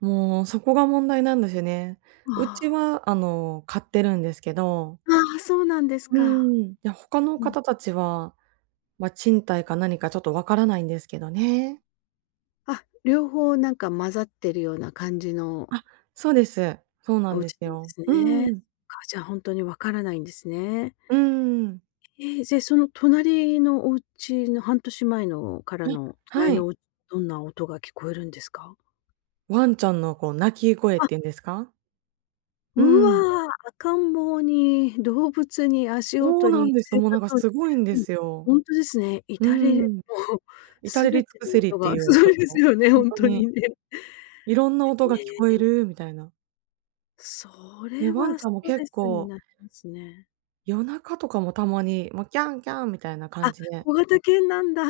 もうそこが問題なんですよね。うあちあ。はあの買ってるんですけど。ああ、そうなんですうーか。ん。いや、他のうん。方たちは、ま、賃貸か何かちょっとわからないんですけどね。あ、両方なんか混ざってるような感じのあ、そうです。そうなおんで家すなんでよ。すうね。そん。っか、じゃあ本当に分からないんですね。うん。ええ。ぜ、その隣のお家の半年前のからえ、のは隣い。のどんな音が聞こえるんですか？ワンちゃんのこう鳴き声っあ。ていうんですか？ううん。わ、赤ん坊に、動物に、足そう音なんに、です。生もうなん活か音。すごいんでうん。すよ。ほんとですね。う至れもん。う、至れり全尽てくのせりっ音てがいうすご音いですの、よね、ほほんんととに。にね。色んな音えが聞こええ。るみたいな。そで、れわんはちスゃんもトレ結スに構なりますね。夜中とかもたまに、もう、キャンキャンみたいな感あ、じで。小型犬なんだ。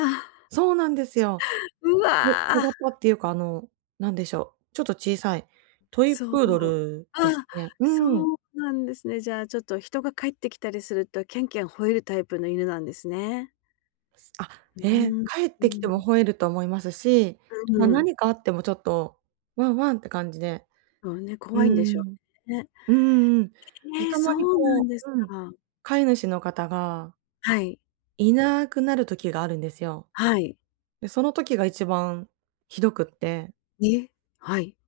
そうなんですよ。うこわ。小型っていうかあの何でしょう、ちょっと小さい、トイそプう。ードルですあ、ね。うそん。うなんですね。じゃあちょっと人が帰ってきたりすると、キャンキャン吠えるタイプの犬なんですね。あ、うええ。ん、帰っうてきてん。も吠えると思いますし、うま、んうん。何かあってもちょっとワンワンって感じで。もうね、う怖いんでしょん。うね。うんうん。で、へえ、たまそにうなこんですううん。か。飼い主の方がはい。いなくなる時があるんですよ。はい。で、その時が一番ひどくって。え、はい。